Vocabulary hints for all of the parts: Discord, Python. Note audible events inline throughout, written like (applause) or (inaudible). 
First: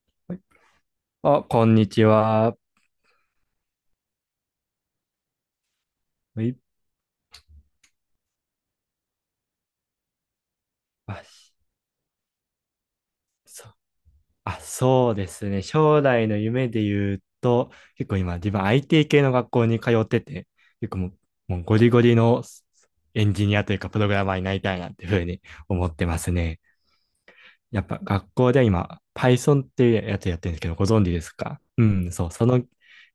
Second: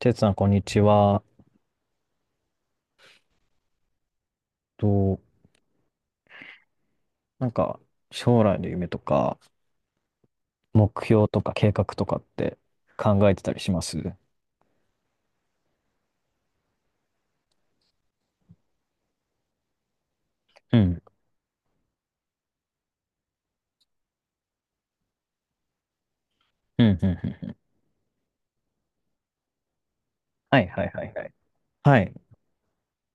てつさん、はい。こんにちは。あ、こんにちは。と、はい。なんか、将来の夢とか、目あ、標とか計画とかって考えてたりしそますあ、そうですね。将来の夢で言うと、結構今自分 IT 系の学校に通ってて、う結構ん、もうゴリゴリのエンジニアというかプログラマーになりたいなっていうふうに思ってますね。うん、うん、うん。やっぱ学校で今、Python っていうやつやってるんではすけいど、はごい存は知いではすい。か？うはん、そい。う、その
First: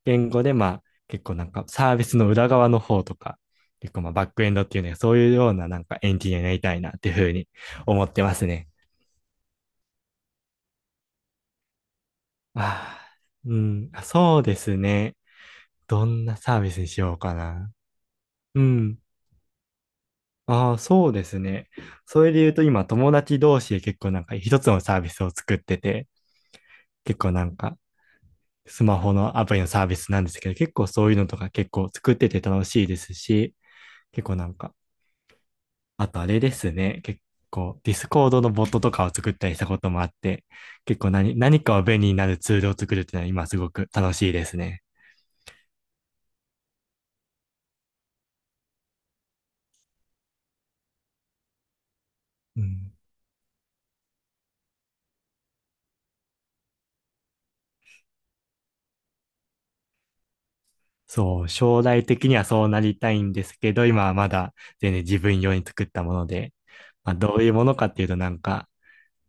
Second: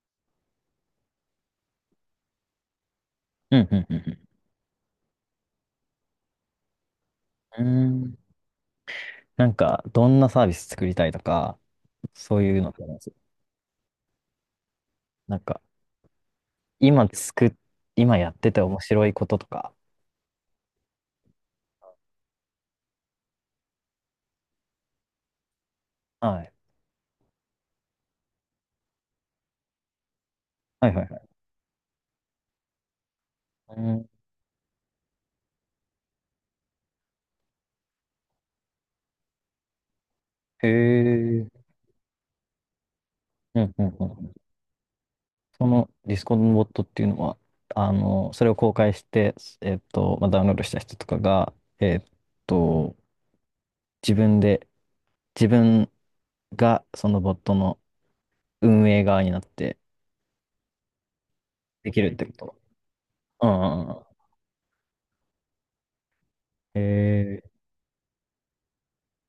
言語で、まあ、結構なんかサービスの裏側の方とか、うん、う結ん、う構まあん、バックエンドっていうね、そういうようななんかエンジニアになりたいなっていうふうにうん。思うーっん。てますね。どんなサービス作りたいとか、そういうのってありまあす？あ、うん、あ、そうですね。なんか、どんなサービスにし今ようか作っ、な。今やっててう面ん。白いこととか。ああ、そうですね。それで言うと今友達同士で結構なんか一つのサービスを作ってて、はい。結構なんかスマホのアプリのサービスなんですけど、結構はいはそいういうはのい。とか結構作ってて楽しいですし、うん。結構なんか、あとあれですね、結構ディスコードのボットとかを作ったりしたこともあって、へ結構え。何かを便利になるツールを作るっていうのは今すうごん、うくん、う楽しいん。ですね。そのディスコードのボットっていうのは、それを公開して、ダウンロードした人とかが、えっうん、と、自分で、自分がそのボットの運営側になってそう、将でき来るって的こにはと？そうなりたいんでうんうすけど、んうん。今はまだ全然自分用に作ったもので、まあ、どえういー、うものかっていうとなんか、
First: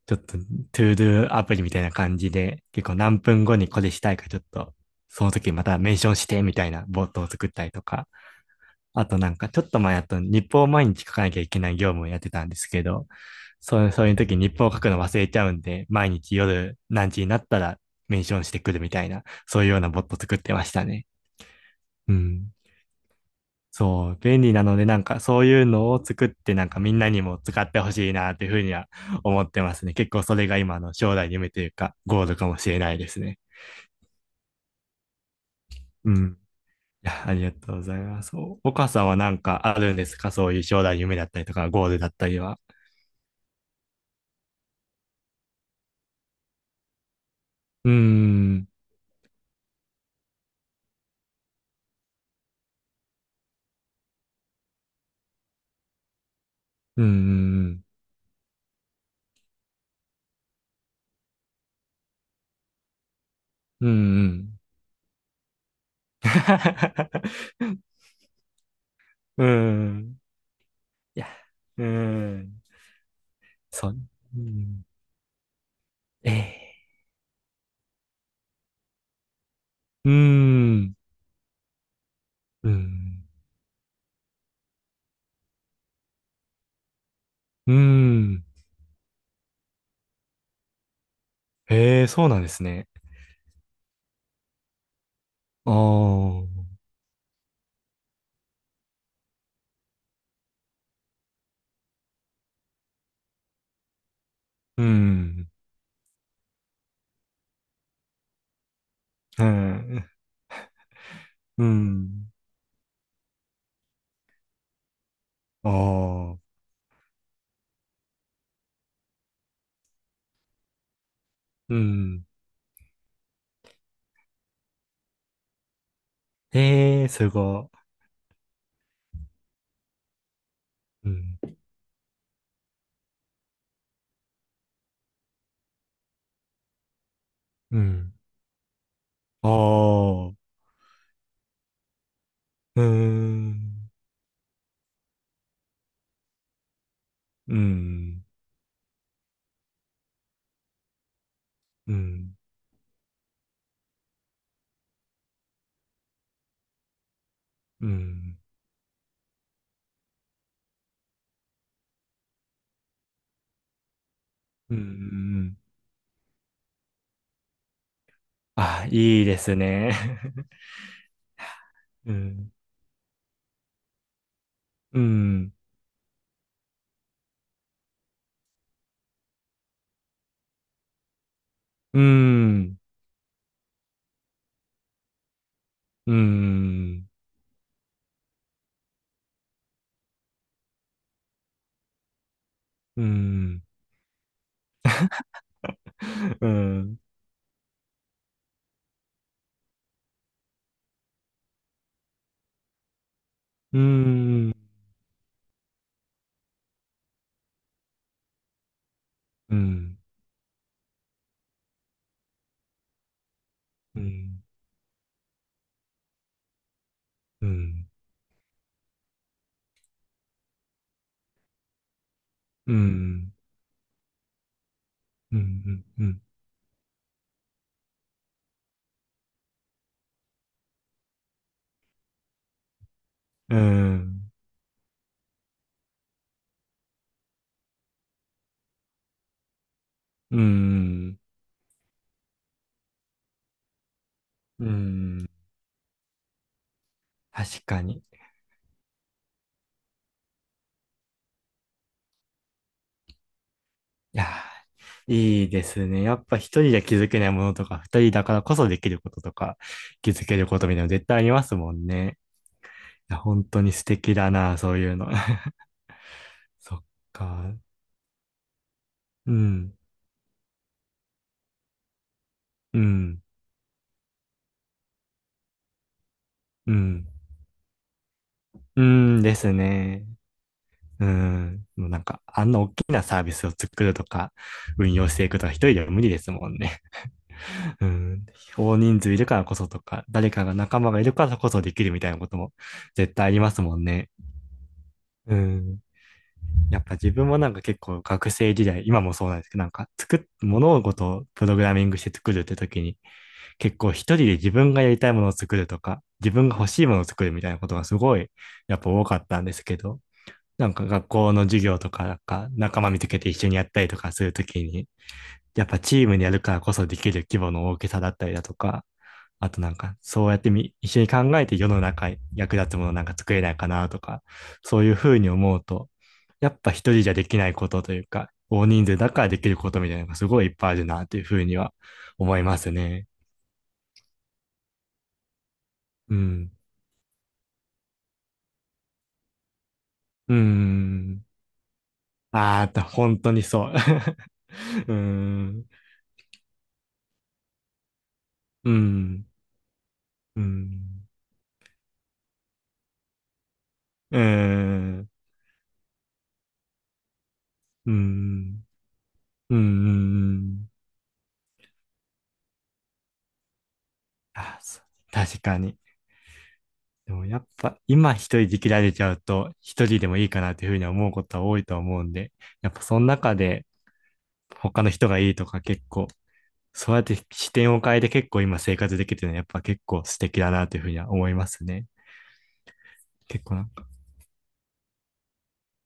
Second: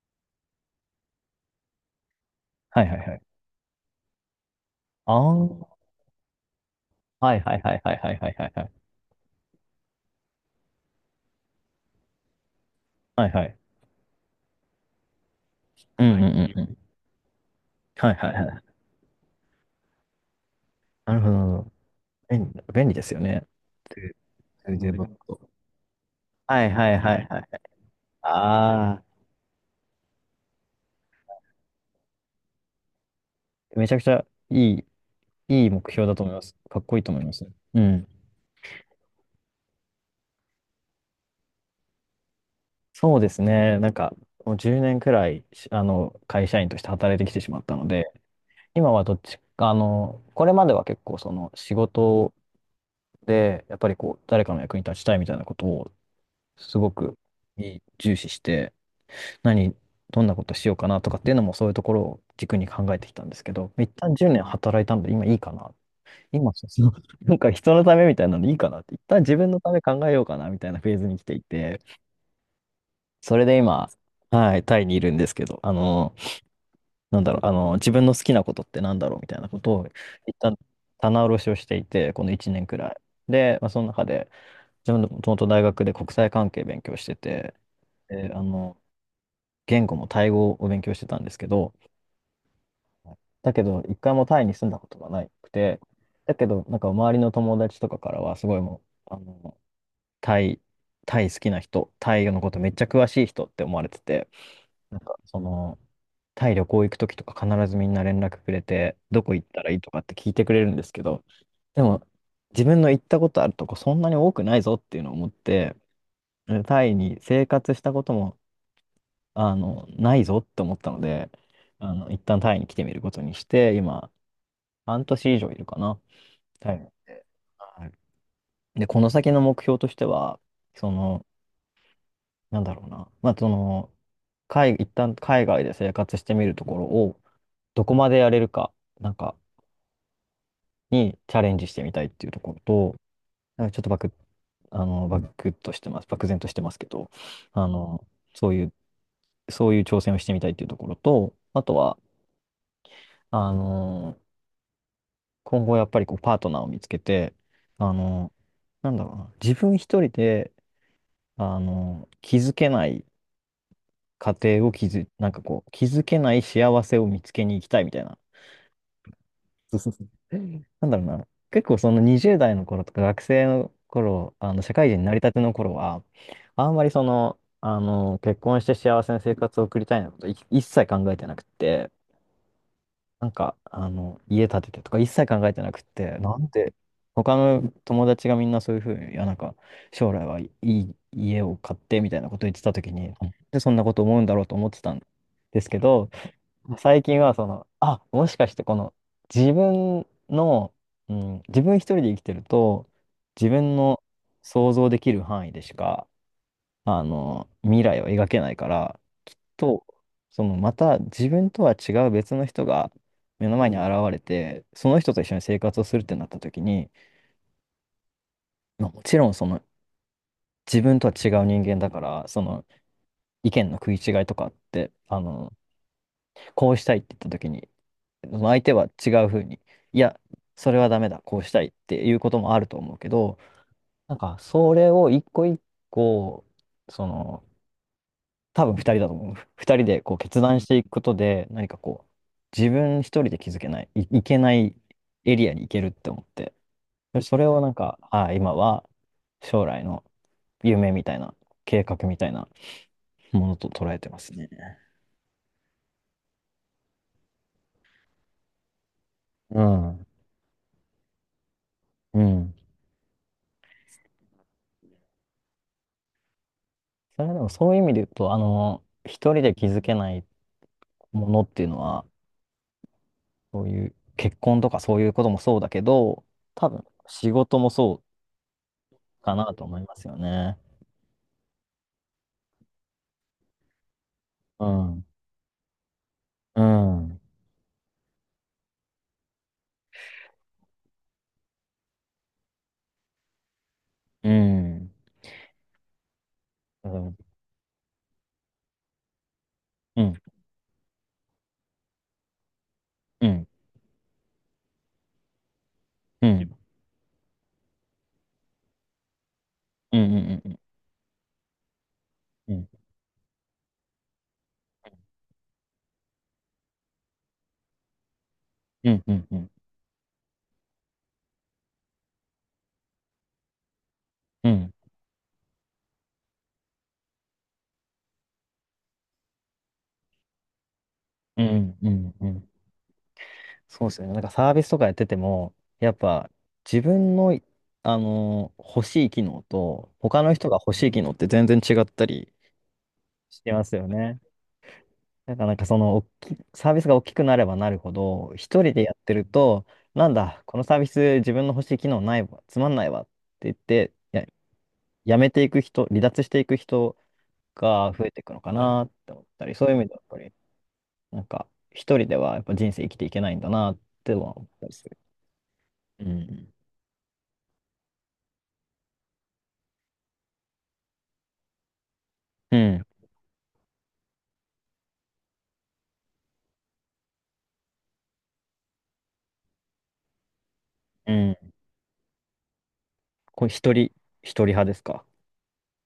ちょっと、トゥードゥアプリみたいな感じで、は結い構はいは何い。分後にこれしたいか、ちょっと、あその時まあ、たメンションしてみたいなボットをはい作っはいたりはいとはいか、はいはいはいはい。あとなんか、ちょっと前あと日報を毎日書かなきゃいけない業務をやってたんですけど、はいはい。そう、そういう時日報を書くの忘れちゃうんで、うん毎うんう日んうん。夜何時になったらはいメンはいショはンしてくい。るみたいな、そういうようなボット作ってましたね。なるほどなるほど。うん。便利、便利ですよね。そでう、便利なそれので、でなんボッかそトういうのを作って、はなんいかはみんいなはにいはもい。使ってほしいな、ていうふうにはあ思ってますね。結構それが今の将来の夢というか、ゴールかもしれないですね。あ、めちゃくちゃいい、いい目標うだと思ん。います。いかっこいいと思いや、まありす。がとううございん。ます。お岡さんはなんかあるんですか？そういう将来の夢だったりとか、ゴールだったりは。そうですね。もう10年くらい、会社員として働いてきてしまったのうーで、ん、今はどっちか、あの、これまでは結構その仕事で、やっぱりこう、誰かの役に立ちたいみたいなことを、すごうーくん、重視して、何、どんなことしようかなとかっていうのもそういうところを軸に考えてきたんですけど、うー一ん、う旦10ー年ん。働いたので今いいかな。今、(laughs) なんか人の (laughs) ためみたいなのでいいかなって、一旦自うー分のため考えん、ようかなみたいなフェーズにい来や、ていて、うーん、それでそ今、う、うはい、タん、イにいるんですけど、え自分の好きなことってなんだろうみたいなことを、うー一旦ん、棚卸しをしていて、この1年うーくらい。ん、で、まあ、その中で、自分のもともと大学で国際関係勉強してて、うーで、ん。言語もタイ語を勉強してたんですけど、へえ、そうなんですね。だけど、一回もタイに住んだことがなくあて、だけど、あ、なんか周りの友達とかからは、すごいもう、あの、タイ、タイ好きな人、タイのことめっちゃ詳しい人って思われてて、うなんか、そん、の、タイ旅行行くときとか必ずみんな連絡くれて、どこ行うったらいいとかっん、て聞いてくれるんですけど、うでもん、自分の行ったことあるとこそんなに多くないぞっていうのを思って、ああ、タイに生活したことも、ないぞって思ったので、う一ん、旦タイに来てみることにして、今、半年以上いるかな、タイに。へえ、すごはい、で、この先の目標としては、そい。うの、ん、なんだろうな、まあ、その、海、一旦海外で生活してみるところを、うどこまん、でやれるか、なんか、ああ、にチャレンジしてみたいっていうところうと、なんかちょっとん、バク、あの、バクッとしてます、漠然としてますけど、うあの、ん、そういう、そういう挑戦をしてみたいっていうところと、あとうは、ん、あの、今後やっぱりこうパートナーを見つけて、うあの、ん、なんだろうな、自分一人で、あの、気づけない家庭をうん、うん、気うん、づ、なんかうん、こう、気づけない幸せを見つけに行きたいみたいな。 あ、いいですね。(laughs) なんだろうな。結構そのう20ん、代の頃とか学生の頃、あの社会人うになりたてのん、頃は、あんまりその、あの、結婚して幸せな生活を送りたいなことい一切考えてなくって、うん、家建ててとか一切考えてなくっうん、て、うなんで、ん、他の友達がみんなそういうふうに、将来はいい家を買ってみたいなこと言ってた時うに、なんでん、そんなこと思うんだろうと思ってたんですけど、うん、最近はその、あ、もしかしてこの自分の、うん、自分一人で生きてると、自分うん、うのん、想像できる範囲でしか、未来を描けないから、きっうとん、そのまた自分とは違う別の人が目の前に現うれん、て、その人と一緒に生活をするってなった時に、うん、うん、まあ、もちろんその自分とは違う人間だから、そのうん、意見の食い違いとかって、うん、うん、うん。こうしたいって言った時にその相手は違うふうに、いや、それはダメだ、こうしたいっていうこともあると思うけど、うなんん。か、それを一個一個、その、多分二人だと思う。二人でこうう決断していくことん。で、何かこう、自分一人で気づけない、いけなういん。エリアに行けるって思って、でそれを確なんかに。か、いああ、今は将来の夢みたいな、計画みたいなものと捉えてまやすね。ー、いいですね。やっぱ一人で気づけないものとか、二人だからこそできることとか、うん。気づけることみたいなの絶対ありますもんね。うん。いや、本当に素敵だな、そういうの。(laughs) そっそれはでもか。そういう意味で言うと、う一人で気ん。づけないものっていうのは、うん。そういう結婚とかそういうこともそうだけど、多う分ん。仕事もそうんうかですなと思いまね。すよね。うん。もうなんか、あんな大きなサービスを作るとか、う運ん。用していくとか、一人では無理ですもんうね。ん。うん。大人数いるからこそとか、誰かが仲間がいるからこそできるみたいなことも絶対ありますもんね。うん。うん。やっうぱ自ん。分もなんか結構学生時代、今もそうなんですけど、なんかうん。物事をプログラミングして作るって時に、うん。結構一人で自分がやりたいものを作るとか、う自分がん。欲しいものを作るみたいなことがすごい、やっぱ多かったんですけうど、ん。うん。なんか学校の授業とか、なんかうん。仲間見つけて一緒にやったりとかするときに、やっぱチームでやるからこそできる規模の大きさだったりだとか、うん。うん。うあん。となんか、そうやってみ、一緒に考えて世の中に役立つものなんか作れないかなとか、うん。そういうふうに思うと、やっぱ一人じゃできないことというか、大人数だからできることみたいなのがすごいいっぱいあるなというふううにはん。う思いん。ますね。そうですよね。なんかサービスとかやってても、やっうぱん。自分の、あのー欲しい機能と、他うのー人が欲しい機能っん。て全然違ったりああ、本当しにてまそう。(laughs) すうよね。ーなんかなんん。かその大きサービスが大きくなればなるほど、一う人でやってるん。と、なんうだ、このサービん。ス自分の欲しい機能ないわ、つまんないわって言って、うーん。やめていく人、離脱していく人うがー増えていくのかん。なって思ったり、うーそういう意味ではやっぱり、ん。なんか一人ではやっぱ人生生きていけないんだなっては思っあ、たりそう、する。確かに。うん。でもやっぱ今一人で切られちゃうと一人でもいいかなというふうに思うことは多いと思うんで、うやっぱん。その中で他の人がいいとか結構、そうやって視点を変えて結構今生活できてるのはやっぱ結構素敵だなというふうにはう思いん。ますね。こ結れ構なん一か、人、一人派ですか？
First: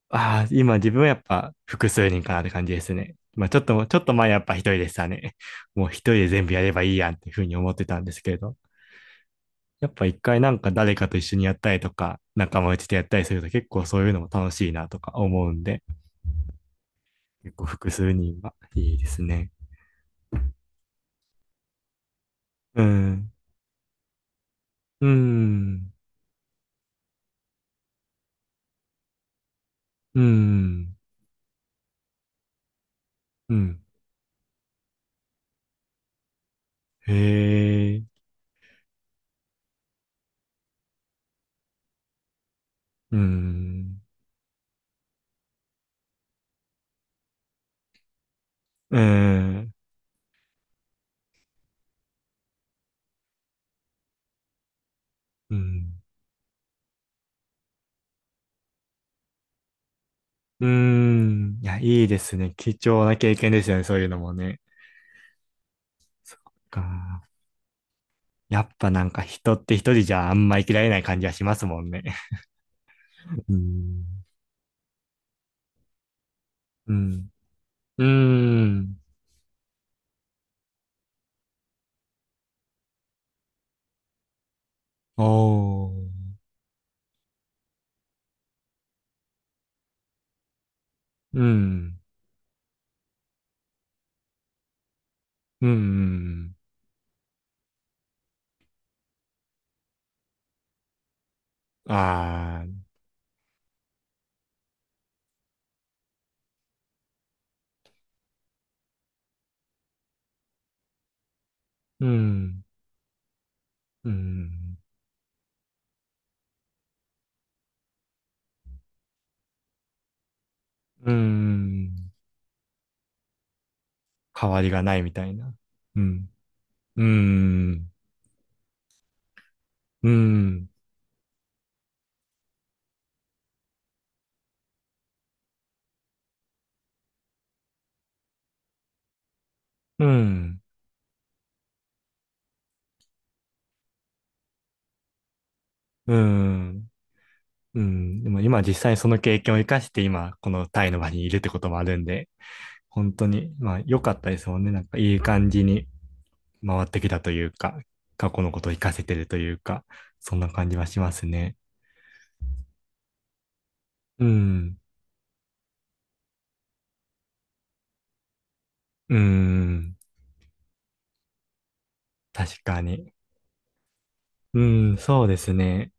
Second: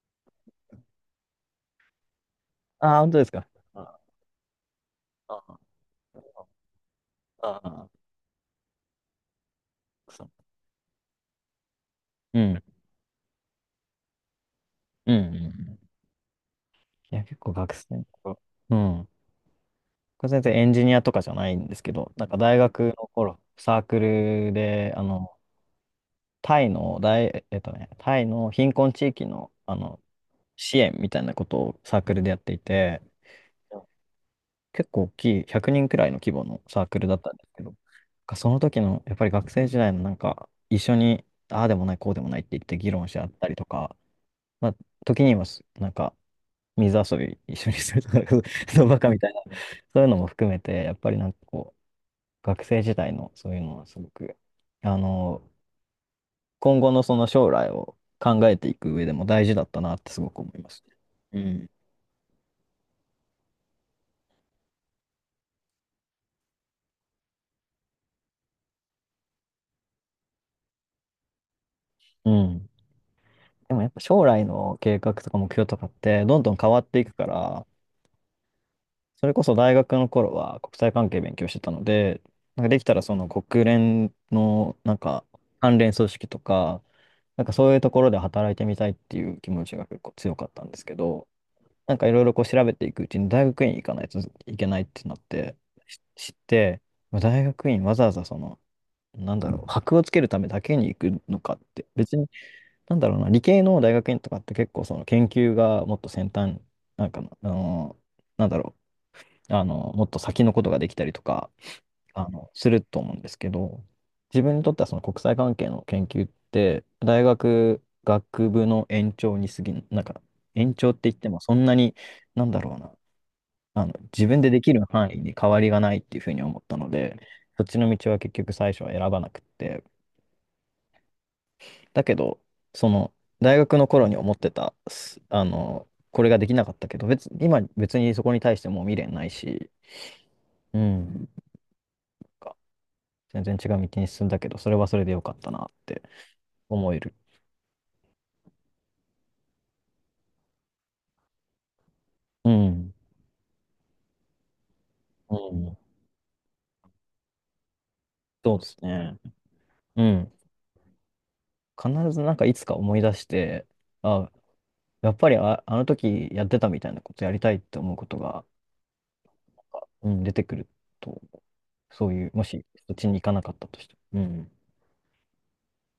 ああ、今自分はやっぱ複数人かなって感じですああー、本ね。当ですまか。あちょっと、ちょあっと前やっぱ一人でしたね。あ、あもう一人で全部やればいいやんっていうふうにあ、思ってあたんですけれど。やっぱあ一そう。回なんか誰かと一緒にやったりとか、う仲ん。間内でやったりすると結構そういうのも楽しいなとかうん。うんう思うんん、で、いや、結構結構学複生の数人頃。はういいでん、すね。これ全然エンジニアとかじゃないんですけど、なんか大う学のん。頃、サークルで、うん。タイの大、えっとね、タイの貧困地域の、う支援ん。みたいなことをサークルでやっていて、うん。結構大きい、100人、くにんくらいの規模のサークルだったんですけど、なんへえ。かその時の、やっぱり学生時代のなんか、一緒に、ああでもない、こうでもないって言って議論うし合ったりとか、ん。まあ、時にはす、なんか、水遊び一緒にするとか、(laughs) そうバうカみたいな、ん。そういうのも含めて、やっぱりなんかこう、学生時代のそういうのはすごく、あの、うん。今後のその将来を考えていく上でも大事だったなってすごく思いうますん。いね。や、いいですね。貴重な経験ですよね。そういうのもね。か、やっぱなんか人って一人じゃあんま生きられない感じはしますもんね。うん。うん。うでもやっぱん。将来の計画とか目標とかってどんどん変わっうていくかん。ら、うん。それこそ大学の頃は国際関係勉強してたので、なんかできたらその国連のなんおか関連組ー。織とか、なんかそういうところで働いてみたいっていう気持ちが結構強かったんですけど、うなんん。かいろいろこう調べていくうちに大学院行かないといけないってなってう知っん。て、まあ大学院わざわざその、なんだろう、箔をつけるためだけに行くのかって、別に、ああ、なんだろうな、理系の大学院とかって結構その研究がもっと先端、なんかの、あの、なんだろう、あの、もっと先のことができたりとか、うん。すると思うんですけど、う自分にとっん。てはその国際関係の研究って、大学学部の延長に過ぎん、なんか延長ってう言ってもそんなん。に、なんだろうな、自分で変でわりきがるない範み囲たにい変な。わりがないっうていうふん。うに思ったのうで、そっちのん。道は結局最初は選ばなくって、うん。だけど、その、大学の頃に思ってた、すあの、これができなかったけど、今別にそこに対してもう未練ないし、うん。うん、なんか全然違う道に進んだけど、それはそれでよかったなってうん。思える。うん、でも今実際にその経験を生かして今このタイの場にいるってこともあるんで、うん、本当に、まあ良かったですもんね。なんかいいう感じん、に回ってきたというか、過去のそうこでとをす生かせてね。るというか、うん、そんな感じはしますね。必ずなんかいつか思い出して、うあ、ん。やっぱりあ、あの時やってたみたいなことやりたいって思うことが、うん。うん、出てくると、そういう、も確しかそっちに。に行かなかったとしても、うん、うん、そうですね。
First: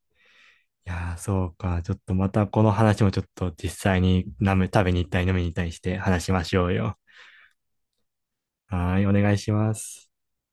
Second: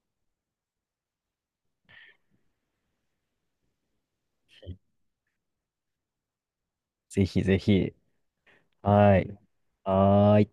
いやー、そうか。ちょっとまたこの話もちょっと実際に飲む、食べに行ったり飲みに行ったりして話しましょうよ。ぜひぜひ、はーい、おは願いい、します。はーい。